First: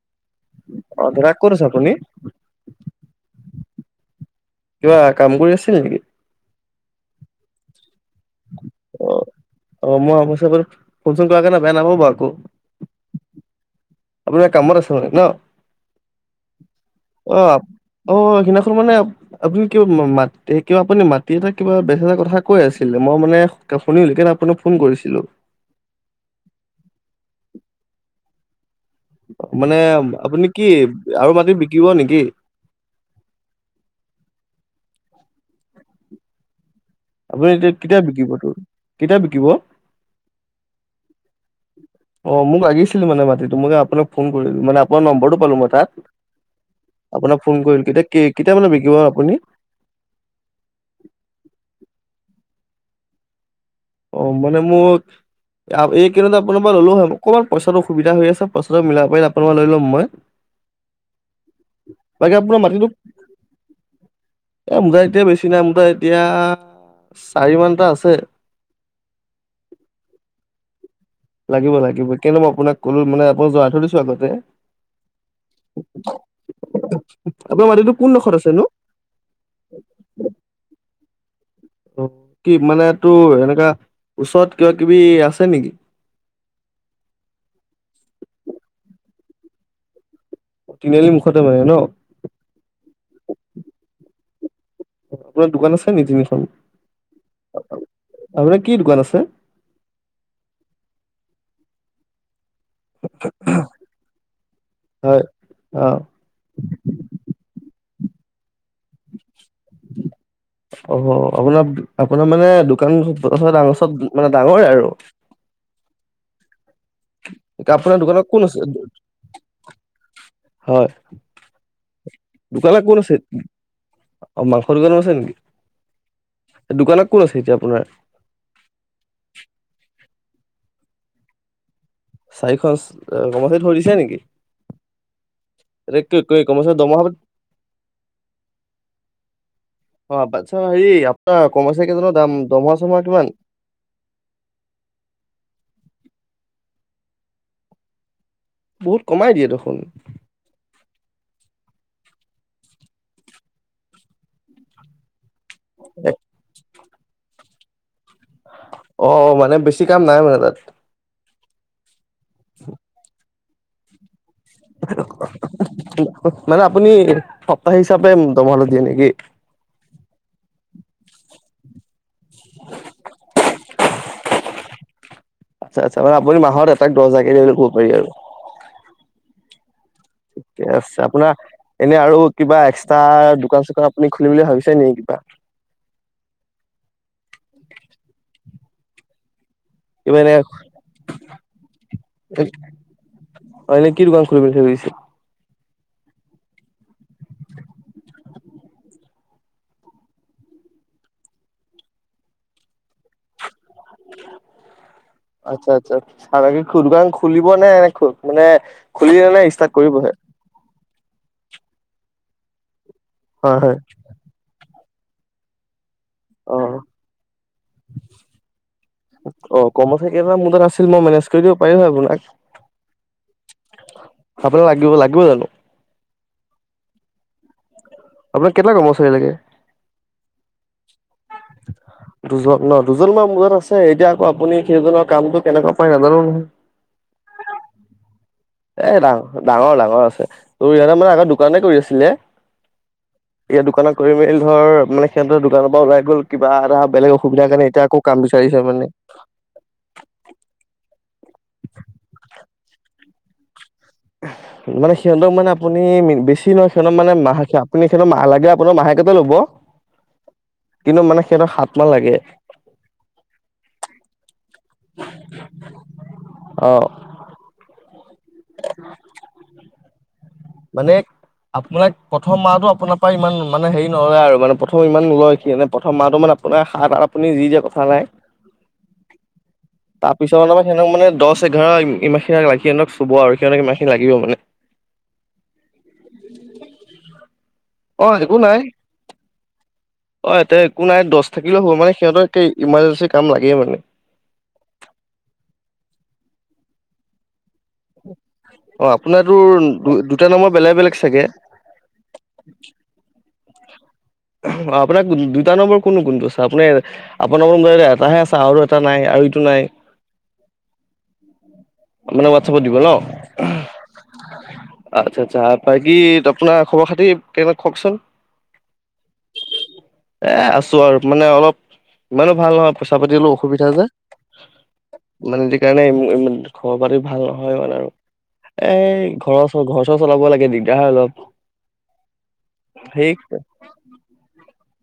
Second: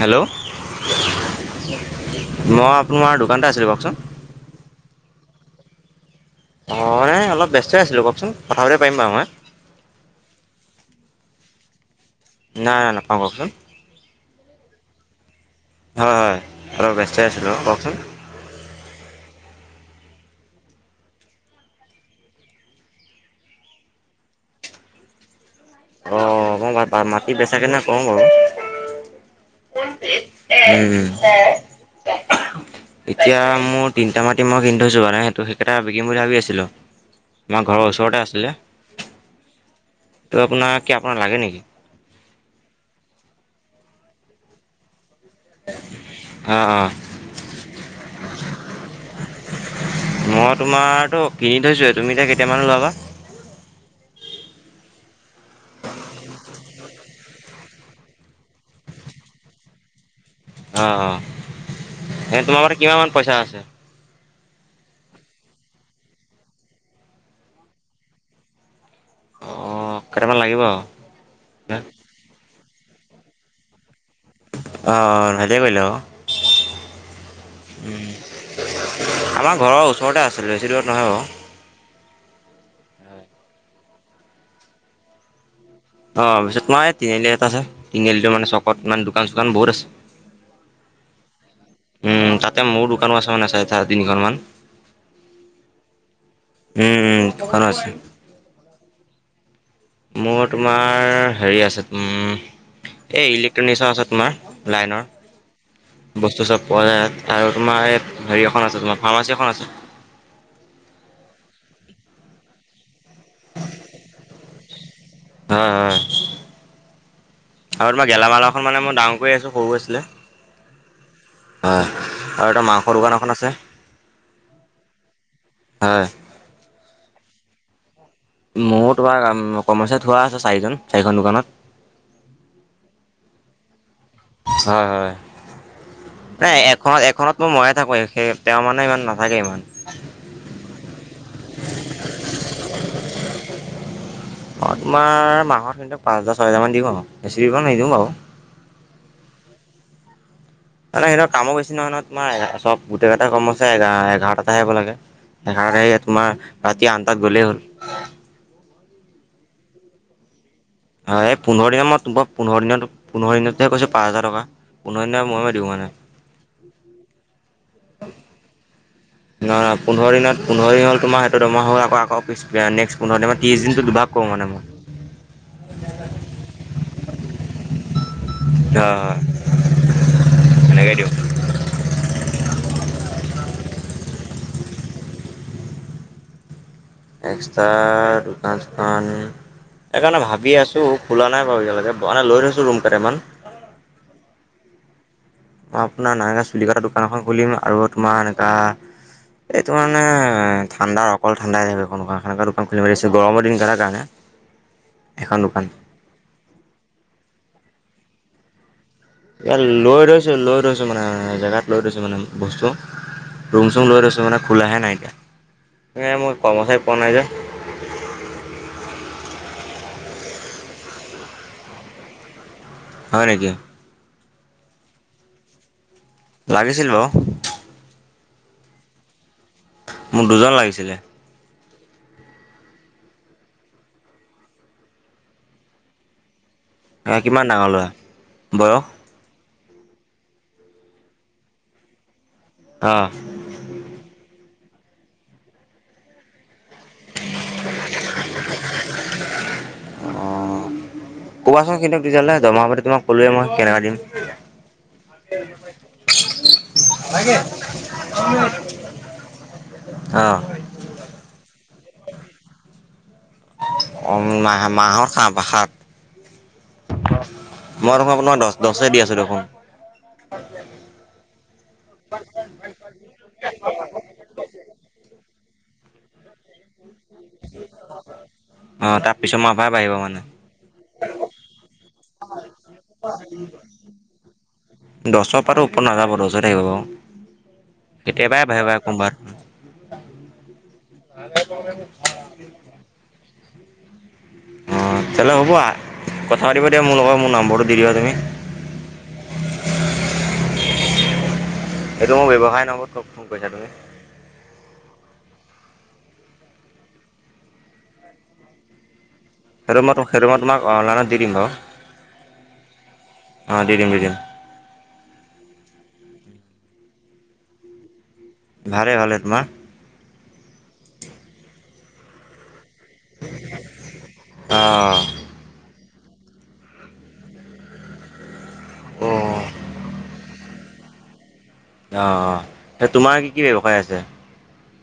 Hello, অ দাদা ক'ত আছে আপুনি মই আপোনাৰ, নতে আছিলোঁ কওকচোন! কিবা কাম কৰি আছিল নেকি? অ', নাই অলপ ব্যস্ত আছিলো কওকচোন, কথা পতে পাৰিম অ বাৰু মই। অ', মই অৱশ্যে ফোন চোন কৰ কাৰ নে বেয়া নাপাব বাৰু নাই, নাই নাপাওঁ কওকচোন। আপুনি এ কামত আছে মানে ন? হয় হয় অলপ ব্যস্তই আছিলোঁ অ', কওকচোন অ', সিদিনাখন মানে আপুনি কিবা ম কিবা আপুনি মাটি এটা কিবা বেছ এটা কথা কৈ আছিলে, মই মানে শুনিলো আপুনাক ফোন কৰিছিলো। অ', অ', বাৰ মাটি বেচাক কেনে কওঁ বাৰু। মানে আপুনি কি উম আৰু মাটি বিকিব নেকি? এতিয়া মোৰ তিনটা মাটি মই কিনি থৈছো, বাৰ সহটো সেইকেইটা বিকিম বুলি ভাবি আছিলো। আপুনি এতিয়া কেতিয়া বিকিব তোৰ কেতিয়া বিকিব? ত আপোনাৰ কি আপোনাক লাগে নিকি? অ মোক লাগিছিল মানে মাতিটো ম আপোনাক ফোন কৰিলো। মানে আপোনাৰ নম্ব ম্বটো পালো মই তাত অ অ আপোনাক ফোন কৰিলো এতিয়া কেতিয়া মানে বিকিব আপু মই তোমাৰতো কিনি থৈছোৱে তুমি এতিয়া কেতিয়ামানে লবা? অ মানে মোক এই কেইদিনতে আপোনাৰ পৰা ললো হয় মোক অকণমান পইচাটো অসুবিধা হৈ আছে পইচাটো মিলাই পাৰিলে আপোনাৰ লৈ লম' মই! অ, অ বাকী এ আপোনাৰ তোমাৰ পৰা মাটিটো কিমানান পইচা আছে এ মোৰ তাৰ এতিয়া বেছি নাই মোৰ তা এতিয়া চাৰি মানটা আছে। অ, কেইটামান লাগিব আৰু। লাগিব-লাগিব কেনে ন মই আপোনাক কলো মানে আপোন জনাই থৈ দিছো আগত আহ ভালে কৰিলা অওঁ আপোনাৰ মাটিটো উম কোনডোখৰত আছেনো আমাৰ ঘৰৰ ওচৰতে আছিল বেছি দূৰত নহয় বা ৱ অ', কি মানে তোৰ এনেকা ওচৰত কিবা কিবি আছে নেকি? অ পিছে তোমাৰ তিনিআলি এটা আছে, তিনিআলিটোৰ মানে চকত মানে দোকান-চোকান বহুত আছে। তিনিআলি মুখতে মানে ন উম তাতে মোৰ দোকানো আছে মানে চাই তা তিনিখন মান। আপোনাৰ দোকান আছে নি তিনিখন? উম, উম, দোকানো আছে। আপোনাৰ কি দোকান আছে? মোৰ তোমাৰ হেৰি আছে উম এ ইলেক্ট্ৰনিকচৰ আছে তোমাৰ লাইনৰ। হয় অ বস্তু চব পোৱা যায় আৰু তোমাৰ এই হেৰি এখন আছে তোমাৰ ফাৰ্মাচী এখন আছে। অ' আপোনাৰ-আপোনাৰ মানে দোকান [unintelligible] ডাঙৰ চব মানে ডাঙৰে আৰু। হয়, হয়, [inaudible] আৰু তোমাৰ দোকানত কোন গেলামালৰ আছে খন মানে মই ডাঙৰ কৰি আছো, সৰু আছিলে। হয়। হয় আৰু এটা দোকানত কোন মাংসৰ দোকান এখন আছে। অ' মাংস দোকানো আছে নেকি? হয়। ক'ত আছে এতিয়া আপোনাৰ? মোৰ তোমাৰ কমাৰ্চএ থোৱা আছে চাৰিজন, চাৰিখন দোকানত। চাৰিখন [unintelligible] থৈ দিছা নেকি? হয় হয়। এতিয়া নাই, কৰ্মচাৰী দৰমহা এখনত-এখনত ম-ময়ে থাকো সেই তেওঁ মানে ইমান নাথাকে ইমান। অ', আচ্ছা হেৰি, আপোনাৰ কৰ্মচাৰী কেইজনৰ দাম-দৰমহা-চৰমহা কিমান? অ' তোমাৰ মাহত সিহঁতক পাঁচ হাজাৰ-ছয় হাজাৰ মান দিওঁ আৰু বেছি দিব নিদিওঁ বাৰু। বহুত কমাই দিয়ে দেখোন। মানে সিঁহতৰ কামো বেছি নহয় নহয়, তোমাৰ চব গোটেই কেইটা কৰ্মচাৰী এ, এঘাৰটাত হে আহিব লাগে। এঘাৰত [unintelligible] তোমাৰ ৰাতি আঠটাত গলেই হ'ল। অ' অ', মানে বেছি কাম নাই মানে তাত। হয় এই পোন্ধৰ দিনৰ মূৰত, পোন্ধৰ দিনত পোন্ধৰ দিনত হে কৈছোঁ পাঁচ হাজাৰ টকা। পোন্ধৰ দিন মূৰে- মূৰে দিওঁ মানে। মানে আপুনি সপ্তাহ হিচাপে দমহাটো দিয়ে নেকি? নহ-নহ, পোন্ধৰ দিনত পোন্ধৰ দিন হ'ল তোমাৰ হেইটো দৰমহা হোৱা আকৌ-আকৌ নেক্সট্ পোন্ধৰ দিনৰ মূঅত ত্ৰিছ দিনটো দুভাগ [unintelligible] আচ্ছা আচ্ছা মানে আপুনি মাহত এটাক দহ হাজাৰকে দিয়ে বুলি ক'ব পাৰি আৰু। হয় হয় ঠিকে সেনেকৈ আছে, দিওঁ আপোনাৰ এনে আৰু কিবা এক্সট্ৰা দোকান চোকান আপুনি খুলিম বুলি ভাবিছে নেকি কিবা? এক্সট্ৰা দোকান খন কিবা সেইকাৰণে এনে ভাবি আছো, খোলা নাই বাৰু এতিয়ালৈকে, মানে লৈ থৈছো ৰুম কেইটামান। হয়নে কি দোকান খুলিম বুলি ভাবি আছে? আপোনাৰ নাইৰা চুলি কাটা দোকান এখন খুলিম আৰু তোমাৰ এনেকা এইটো মানে ঠাণ্ডা অকল ঠাণ্ডা [unintelligible] এখন দোকান আচ্ছা আচ্ছা [unintelligible] খুলি, মানে এনেকুৱা মানে খুলিলে নে ইয়াত ষ্টাৰ্ট লৈ কৰিবহে? থৈছো লৈ থৈছো মানে জেগাত লৈ লৈছো মানে বস্তু। হয় হয়। ৰুম-চুম লৈ থৈছো মানে খোলাহে নাই এতিয়া। এ মই কমচাৰি অ', পোৱা নাই যে। একেইজন মোৰ তাত আছিল মই মেনেজ কৰি দিব পাৰিম হয় আপোনাক। হয় নেকি? আপোনাক লাগিব, লাগিব জানো? লাগিছিল বাৰু। আপোনাক কেইটা কৰ্মচাৰী লাগে? মোক দুজন লাগিছিলে। [inaudible] দুজন ন? দুজন বাৰু মোৰ তাত আছে। এতিয়া আকৌ আপুনি সেইজনৰ কামটো কেনেকুৱা পাই নাজানো নহয়। আ কিমান ডাঙৰ ল'ৰা? এ বয়স? ডাঙ ডাঙৰ, ডাঙৰ আছে। ও ইহঁতে মানে আগত দোকানতে কৰি আছিলে। ইয়াত দোকানত কৰি মেলি ধৰ মানে সিহঁতে দোকানৰ পৰা ওলাই গ'ল, কিবা এটা বেলেগ অসুবিধাৰ কাৰণে এতিয়া আকৌ কাম বিচাৰিছে মানে। ক'বাচোন কিন্তু তেতিয়াহ'লে জমা হলে তোমাক কলোৱে মই। [inaudible] মানে সিহঁতক মানে আপুনি বেছি নহয় সিহঁতক -মাহ -আপুনি- সিহঁত- মাহ লাগে আপোনাৰ মাহেকটেই ল'ব। অ', কিন্তু মানে সিহঁতক সাত মান লাগে। অ মাহ-মাহৰ অ' সাহ-সত মই। ন দচ দচেই দি আছোঁ দেখোন। মানে আপোনাক প্ৰথম মাহটো আপোনাৰ পৰা ইমান মানে হেৰি নলয় আৰু মানে প্ৰথম ইমান নলয়। [unintelligible] প্ৰথম মাহটো মানে আপোনাৰ সাত আঠ। আপুনি যি যে কথা অ', তাৰ [unintelligible] পিছত মাহৰ পৰাই বাঢ়িব মানে তাৰপিছত আমাৰ সিহতক মানে দহ এঘাৰ। ইমানাখিনি লাগি সিহঁতক চুব আৰু সিহঁতক ইমানখিনি লাগিব মানে। তাতো ওপৰত নাযাব লজ থাকিব বাৰু অ' একো নাই কেতিয়াবাই। [unintelligible] অ এতিয়া একো নাই দহ থাকিলেও হ'ব মানে সিহঁতৰ ইমাৰ্জেঞ্চি কাম লাগেই মানে। অ তেলে হ'ব কথা পাতিব দিয়া মোৰ লগত মোৰ নম্বৰটো। দি দিবা তুমি অ আপোনাৰটো তোৰ দু- দুটা নম্বৰ বেলেগ বেলেগ চাগে। এইটো মোৰ ব্যৱসায় নম্বৰত ফোন কৰিছা তুমি। অ আপোনাৰ দুইটা নম্বৰ কোনটো কোনটো আছে আপুনি আপোনাৰ এটাহে আছে আৰু এটা নাই আৰু এই। সেইটো মই ত সেইটো মই তোমাক অনলাইনত দি দিম বাৰু। মানে হোৱাটচআপট দিব নহ। অ', দি দিম দি দিম আচ্ছা আচ্ছা বাকী আপোনাৰ খবৰ খাতি কেনেকুৱা কওঁকচোন। ভালেই ভালেই তোমাৰ এ আছোঁ আৰু মানে অলপ ইমানো ভাল নহয়। পইচা পাতি অলপ অসুবিধা যে অ', [unintelligible] কাৰণে। ঘৰ পাতি ভাল নহয় মানে আৰু এ অ', ঘৰৰ -চ -ঘৰ চৰ চলাব লাগে দিগ। [unintelligible] অ অ এ তোমাৰ কি কি ব্যৱসায় আছে।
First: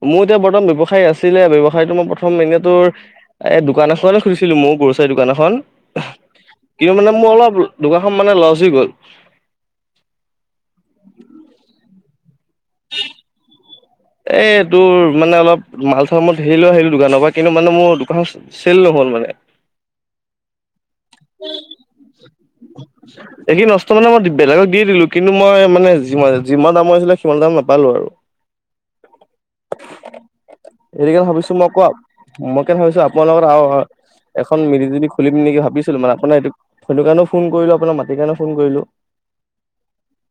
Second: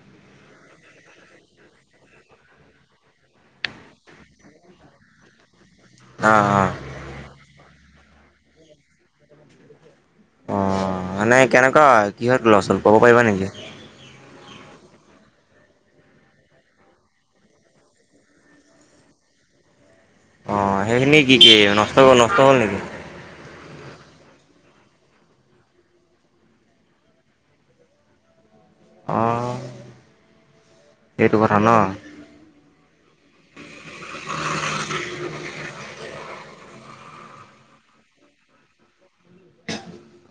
মোৰ এতিয়া বৰ্তমান ব্যৱসায়ী আছিলে ব্যৱসায়ীটো মই প্ৰথম এনেই তোৰ এ দোকান এখনে খুলিছিলো মই। গ্ৰচাৰী দোকান এখন। অ', অ', কিন্তু মানে মোৰ অলপ দোকানখন মানে লচ হৈ গ'ল। অ মানে কেনেকুৱা কিহত লছ হ'ল কব পাৰিবা নেকি। এই তোৰ মানে অলপ মাল চামত হেৰি লৈ আহিলো দোকানৰ পৰা কিন্তু মানে মোৰ দোকানখন চেল নহ'ল মানে। [inaudible] অ সেইখিনি কি কি নষ্ট-নষ্ট হ'ল নেকি। এইখিনি নষ্ট মানে মই বেলেগক দি দিলো কিন্তু মই মানে যিমান-যিমান দামৰ আছিলে সিমান দাম নাপালো আৰু। অঁ এইটো কাৰণে সেইটো ভাবিছো কথা মই ন। কোৱা মই। ভাবিছো আপোনাৰ লগৰ আৰু এখন মিলিজুলি খুলিম নেকি ভাবি। ভাবিছিলো মানে আপোনাৰ এইটো সেইটো কাৰণেও ফোন কৰিলো আপোনাৰ মাটিৰ কাৰণে ফোন কৰিলো।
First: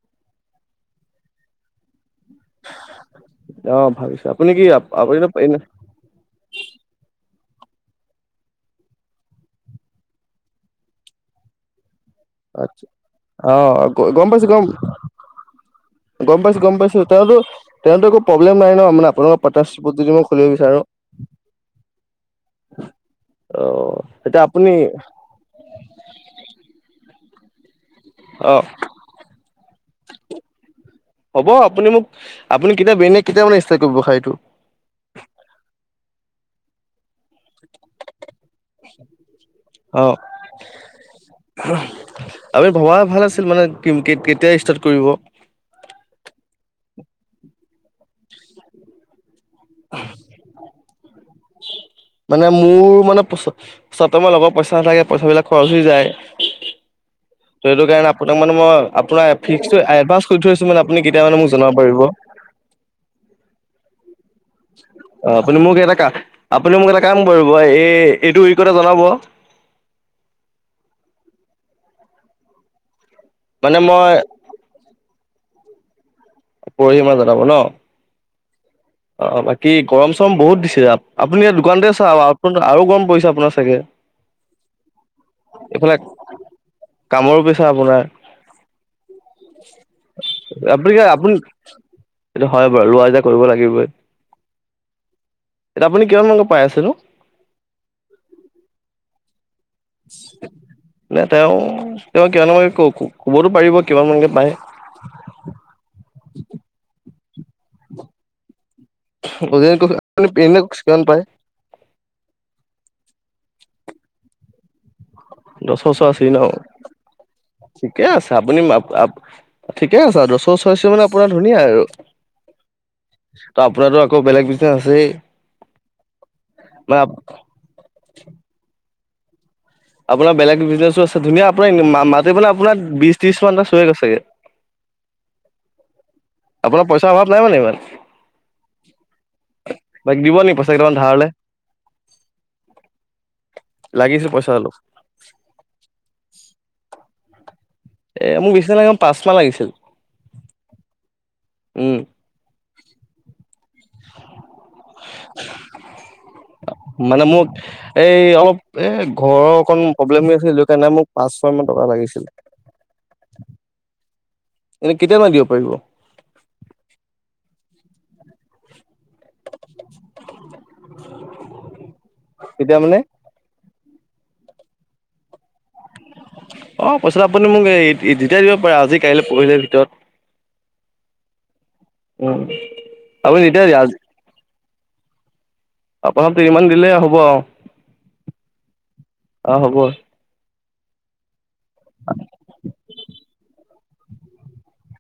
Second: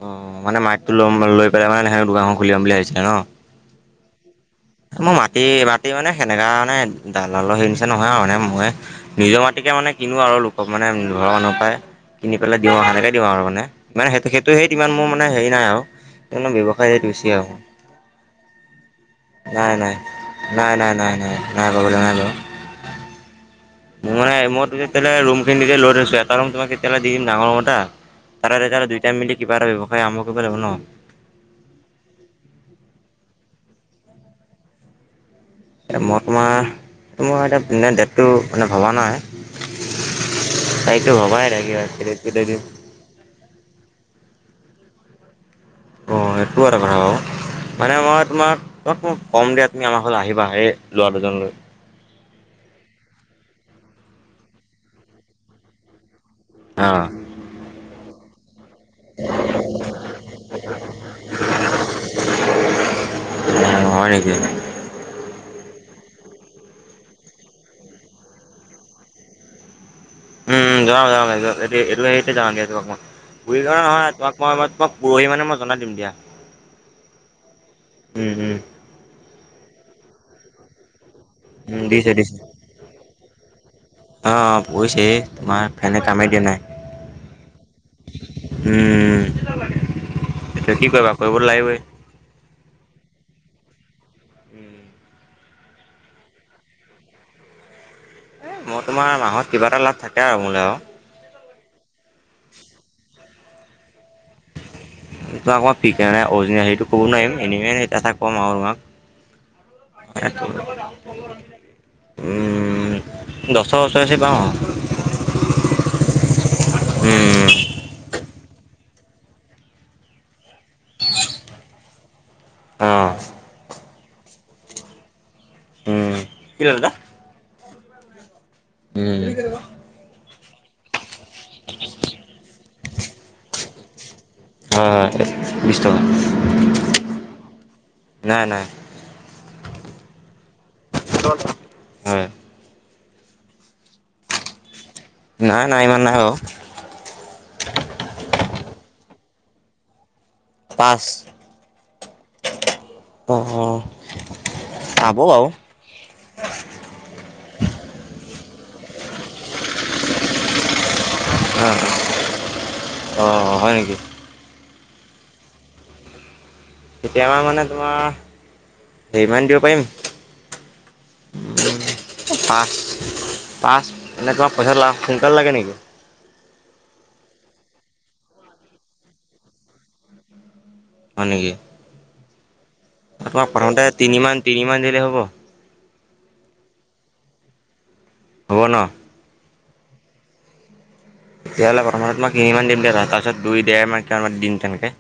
অ মানে মাইকটো লম লৈ পেলাই মানে সে দোকানখন খুলি যাম বুলি ভাবিছিলে নহ। অ ভাবিছো আপুনি কি মোৰ আপুনিতো মাটি এনে -মাটি মানে সেনেকা মানে দান। হৈছে নহয় মানে মই নিজৰ মাটিকে মানে কিনো আৰু লোকক মানে ঘৰৰ অনুসাৰে কিনি পেলাই দিওঁ আচ্ছা সেনেকে দিওঁ আৰু মানে ইমান অ গম পাইছো গম সেইটো-সেইটো-সেই ইমান মোৰ মানে হেৰি নাই আৰ গম পাইছো গম পাইছো তেন্তু-তহতৰ একো প্ৰব্লেম নাই ন মানে আপোনোক নাই নাই নাই নাই নাই নাই নাই প্ৰব্লেম নাই ব অ ম মানে তেতিয়া আপুনি মইো যে তেলে ৰুম খিনি লৈ থৈছো এটা ৰুম তোমাক কেতিয়ালে দি দিম ডাঙৰ ৰুম এটা [unintelligible] অ তাৰে তেতি দুইটাই মিলি কিবা এটা ব্যৱসায় আৰম্ভ কৰিব লাগিব ন। হ'ব আপুনি মোক আপুনি কেতিয়া বিৰিয়ানিয় কেতিয়া মানে ষ্টাৰ্ট কৰিব খাই এইটো [unintelligible] মই তোমাৰ এতিয়া ডেটটো মানে ভবা নাই। অঁ। তাৰিখটো ভবাই নাই কেতিয়া দিম আমি ভবা ভাল আছিল মানে কি কে-কেতিয়া ষ্টাৰ্ট কৰিব। অ এইটো এটা কথা কওঁ মানে মই তোমাক। কম দিয়া তুমি আমাৰ ঘৰলে আহিবা হে ল'ৰা দুজনলৈ। চব সময়ত লগত পইচা নাথাকে পইচা বিলাক খৰচ হৈ যায় সেইটো কাৰণে কোনে মানে মই আপোনাৰ ফিক্স টো এডভান্স কৰি থৈছো মানে আপুনি কেতিয়া মানে মোক জনাব পাৰিব অঁ হয় নেকি অ, আপুনি মোক এটা কাম আপুনি মোক এটা কাম কৰিব এই এইটো উইকতে জনাব। [unintelligible] উম, যাও-যাও এইটো হেৰিতে যাও দিয়া তোমাৰ বুৰি মানে কৰা মই নহয় তোমাক মই মই তোমাক পৰহি মানে মই জনাই দিম দিয়া পৰহি মানে জনাব ন উম উম অ, বাকী গৰম চৰম বহুত দিছে তাত। আপুনি ইয়াত উম দোকানতে দিছে দিছে চাওক আৰু গৰম পৰিছে আপোনাৰ চাগে। অ পৰিছেই তোমাৰ এইফালে ফেনে কামেই দিয়া নাই কামৰো পিছে আপোনাৰ উম সেইটো কি আপুনি কৰিবা আপুনি কৰিবতো লাগিবই। এইটো হয় বাৰু লোৱা যে কৰিব লাগিবই এতিয়া আপুনি কিমান মানকে পাই আছে নো। মই তোমাৰ মাহত কিবা এটা লাভ থাকে আৰু মোলৈ আৰু নে তেওঁ তেওঁ কিমান মানকে ক কবতো পাৰিবই তই আকাৰ পিক নাই অৰিজিন সেইটো ক'ব নোৱাৰিম এনে কথা ক'ম আৰু তোমাক আপনি এনে পেমে কিমান পায় দশৰ ওচৰা ওচৰি পাওঁ আৰু দশৰ ওচৰাওচৰি ন উম, ঠিকে আছে আপুনি আপ ঠিকে আছে দশৰ ওচৰা ওচৰি মানে আপোনাৰ ধুনীয়া আৰু অ', তাপ, তাতে আকৌ বেলেগ বিজনেচ আছেই উম, কি হ'ল দাদা? নাপ উম আপোনাৰ বেলেগ বিজনেছো আছে ধুনীয়া আপোনাৰ মা মান্হলি মানে আপোনাৰ বিশ ত্ৰিশ মান চুৱেগে ছাগে হয়-হয় বিছ টকা। আপোনাৰ পইচাৰ অভাৱ নাই মানে ইমান নাই নাই বাকী দিব নি কেইটামান ভিতৰত হয়। লাগিছে পইচা অলপ। নাই-নাই ইমান নাই অ', এ মোক বেছি নালাগে পাঁচ মান লাগিছিল পাঁচ উম অ-অ, মানে মোক এই অলপ এ ঘৰৰ অকন প্ৰব্লেম হৈ আছিল এইকাৰণে মোক পাঁচ ছয় মান অ', টকা লাগিছিল অ', হয় নেকি? এনে কেতিয়া মানে দিব পাৰিব। কেতিয়া মানে তোমাৰ হেৰিমান দিব পাৰিম উম, কেতিয়া পাঁচ মানে পাঁচ এনেকুৱা পইচা লা সোনকালে লাগে নেকি অ পইচাটো আপুনি মোক এতিয়াই দিব পাৰে আজি কাইলৈ পৰহিলে ভিতৰত হয় নেকি অ আপোনাক প্ৰথমতে তিনি মান তিনি মান দিলে হ'ব আপোনাকটো ইমান দিলে হ'ব আৰু হ'ব ন। অ, হবো। তেতিয়াহ'লে প্ৰথম তোমাক নিনিমান দিম দে কেলা তাৰপিছত দুই ডেৰ মান দিম তেনেকে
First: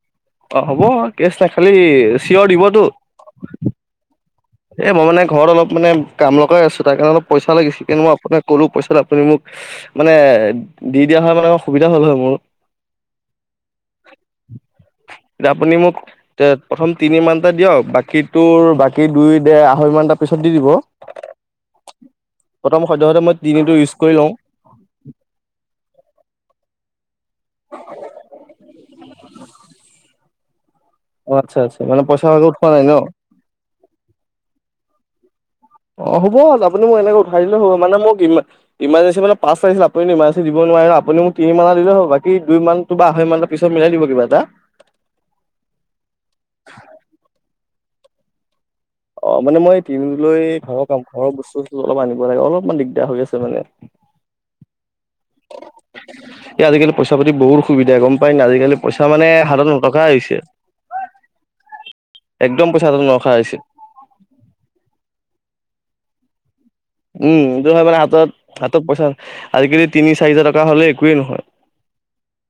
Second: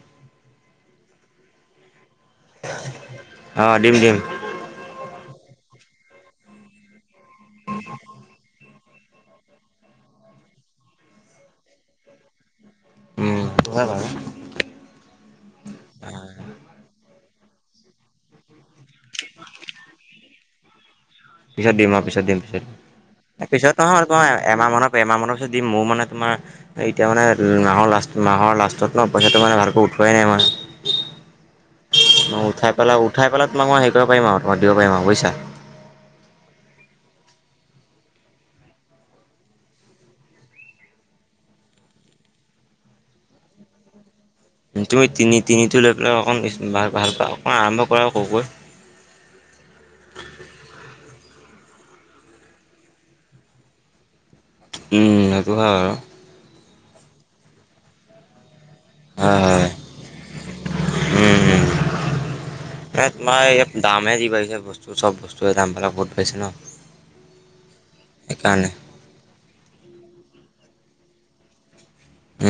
অ হ'ব কেছ নাই খালি চিয়ৰ দিবতো অ দিম দিম এ মই মানে ঘৰত অলপ মানে কাম লগাই আছো তাৰ কাৰনে অলপ পইচা লাগিছিল তাকে মই আপোনাক ক'লো পইচাত আপুনি মোক মানে দি দিয়া হয় মানে সুবিধা হল হয় মোৰ উম, এতিয়া আপুনি মোক এ প্ৰথম তিনি মানটা দিয়ক বাকী তোৰ বাকী দুই দু ই মানটা পিছত দি দিব পিছত দিম আৰু পিছত দিম পিছত প্ৰথম সদ্যহতে মই দিম। পিছত তিনিটো ইউজ নহয় ম কৰি লওঁ। তোমাৰ এমাহ মানৰ এমাহ মানৰ পিছত দিম মোৰ মানে তোমাৰ এতিয়া মানে মাহৰ লাষ্টত মাহৰ আচ্ছা আচ্ছা মানে পইচা মই ভালকে উঠোৱা উঠাই নাই ন? পেলাই উঠাই পেলাই তোমাক মই হেৰি কৰিব পাৰিম আৰু দিব‌ পাৰিম আৰু বুজছা অ' হ'ব আপুনি মোক এনেকে উঠাই দিলে হব মানে মোক ইমাজেঞ্চী মানে পাছ লাগিছিল আপুনো ইমাজেঞ্চি দিব। নোৱাৰ আপুনি মোক তিনি মান এটা দিলে হব বাকী দুই মানটো বা আহৈ মান পিছত মিলাই দিবা কিবা এটা তুমি তিনি তিনিটো লৈ পেলাই অকণ ভাল পা অক অ' মানে মই তিনিটোলৈ ঘৰৰ কাম ঘৰৰ বস্তু বস্তু অলপ আনিব লাগে অলপমান দিগদাৰ হৈ আছে মানে সেইটো হয় আৰু এতিয়া আজিকালি পইচা পাতি বহুত অসুবিধাই গম পায় নাই আজিকালি পইচা মানে হয় হাতট নথকা হৈছে। উ একদম পইচা হাতত তাত নৰখা হৈছে। তোমাৰ দামেহে যি বাহিছে বস্তু চব বস্তু সেই ফবা ঙ্কযদাম পেলাক বোত পাইছে ন উম এইটো হয় মানে হাতত সেইকাৰণে। হাতত পইচা আজিকালি তিনি চাৰি হাজাৰ টকা একোৱেই নহয় হ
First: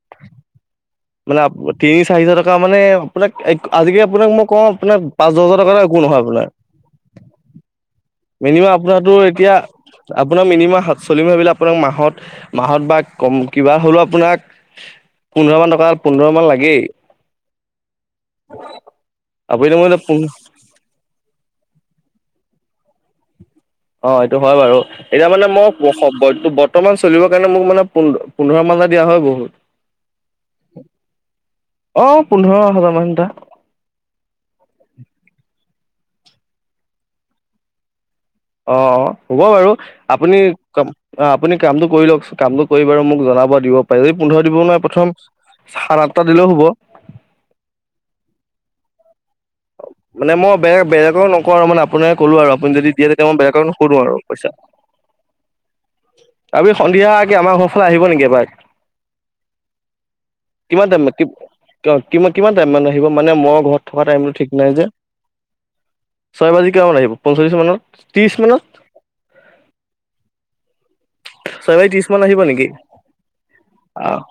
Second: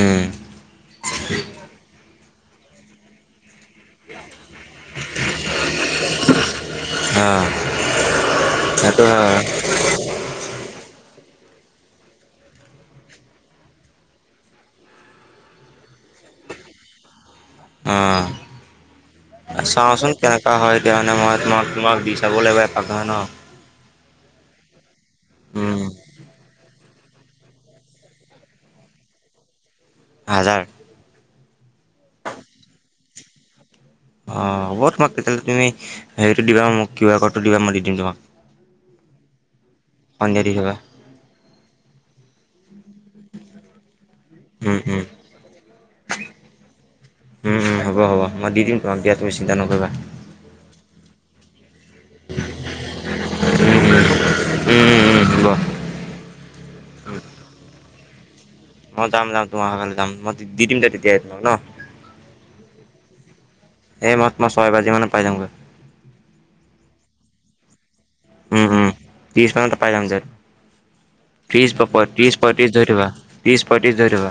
মানে তিনি চাৰিশ টকা মানে আপোনাক আজিকাল আপোনাক মই কওঁ আপোনাক পাঁচ হাজাৰ টকাৰ একো নহয় আপোনাৰ অ' মিনিমাম সেইটো আপোনাৰো হয় এতিয়া আপোনাৰ মিনিমাম চলিম ভাবিলে আপোনাক মাহত মাহত বা কম কিবা হ'লেও আপোনাক পোন্ধৰ মান টকা পোন্ধৰ মান লাগেই আপুনিতো মোৰ চাওচোন কেনেকা হয় মই তোমাক তোমাক দি চাব লিবাক ন ন অ' এইটো হয় বাৰু এতিয়া মানে মই উম বৰ্তমান চলিবৰ কাৰণে মোক মানে পোন্ধৰ মানটা দিয়া হয় বহুত হাজাৰ আহ পোন্ধৰ হাজাৰ মানটা অ হ'ব তোমাক তেতিয়াহ'লে তুমি হেৰিটো দিবা মোক কিউ আৰ ক'ডটো দিবা মই দি দিম তোমাক অ' অ' হ'ব বাৰু আপুনি সন্ধিয়া দি থবা ক অ' আপুনি কামটো কৰি লওকচোন কামটো বাৰু মোক জনাব দিব পাৰি এই পোন্ধৰ দিব উম নোৱাৰে উম। প্ৰথম চাত আঠটা দিলেও হ'বক উম উম হ'ব হ'ব মই দি দম মানে মই বেলেগ বেলেগক নকৰো মানে, আপোনাই ক'লো আৰু আপুনি যদি দিয়ে তেতিয়া মই বেয়া কাৰে উম নকৰো আৰু পইচা উম উম উম হ'ব। আমি সন্ধিয়া পৃথৰ ঘৰালে আহিব নেকি এবাৰ মই যাম যাম তোমাৰ ঘৰলে যাম মই দি দিম কিমান দে তাইম‌ তেতিয়াই কি তোমাক ন। কিমান কিমান থাইম মানে, আহিব মানে মই ঘৰত থকা এই টাইমত মই ছয় বাজি মানত পাই যামগৈ আজি কিমান ফ মঈমান আহিব পঞ্চল্লিছ মত উম হম ত্ৰিছ মতে পাই যাম যে, ত্ৰিশ ছয় প বাজি মানত য়ত্ৰশ আহিব নেকি পঁয়ত্ৰিশ ধৰিব ত্ৰিশ পঁয়ত্ৰশ ধৰিব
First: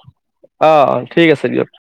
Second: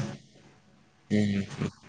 অ অ ঠিক আছে দিয়ক